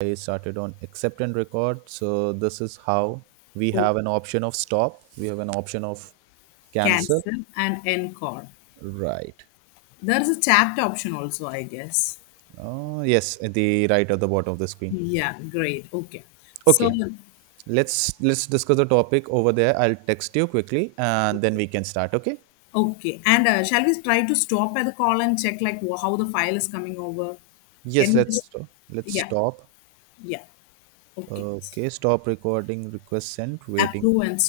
I started on accept and record. So this is how we Oh, have an option of stop. We have an option of cancel. cancel and encore. Right. There is a chat option also, I guess. Oh yes, at the right at the bottom of the screen. Yeah, great. Okay. So, Okay. Let's discuss the topic over there. I'll text you quickly and then we can start. Okay. okay. And shall we try to stop at the call and check, like, how the file is coming over? Can Yes. we just, Let's let's yeah, stop. yeah. Okay. Okay. Stop recording. Request sent. Waiting Approve and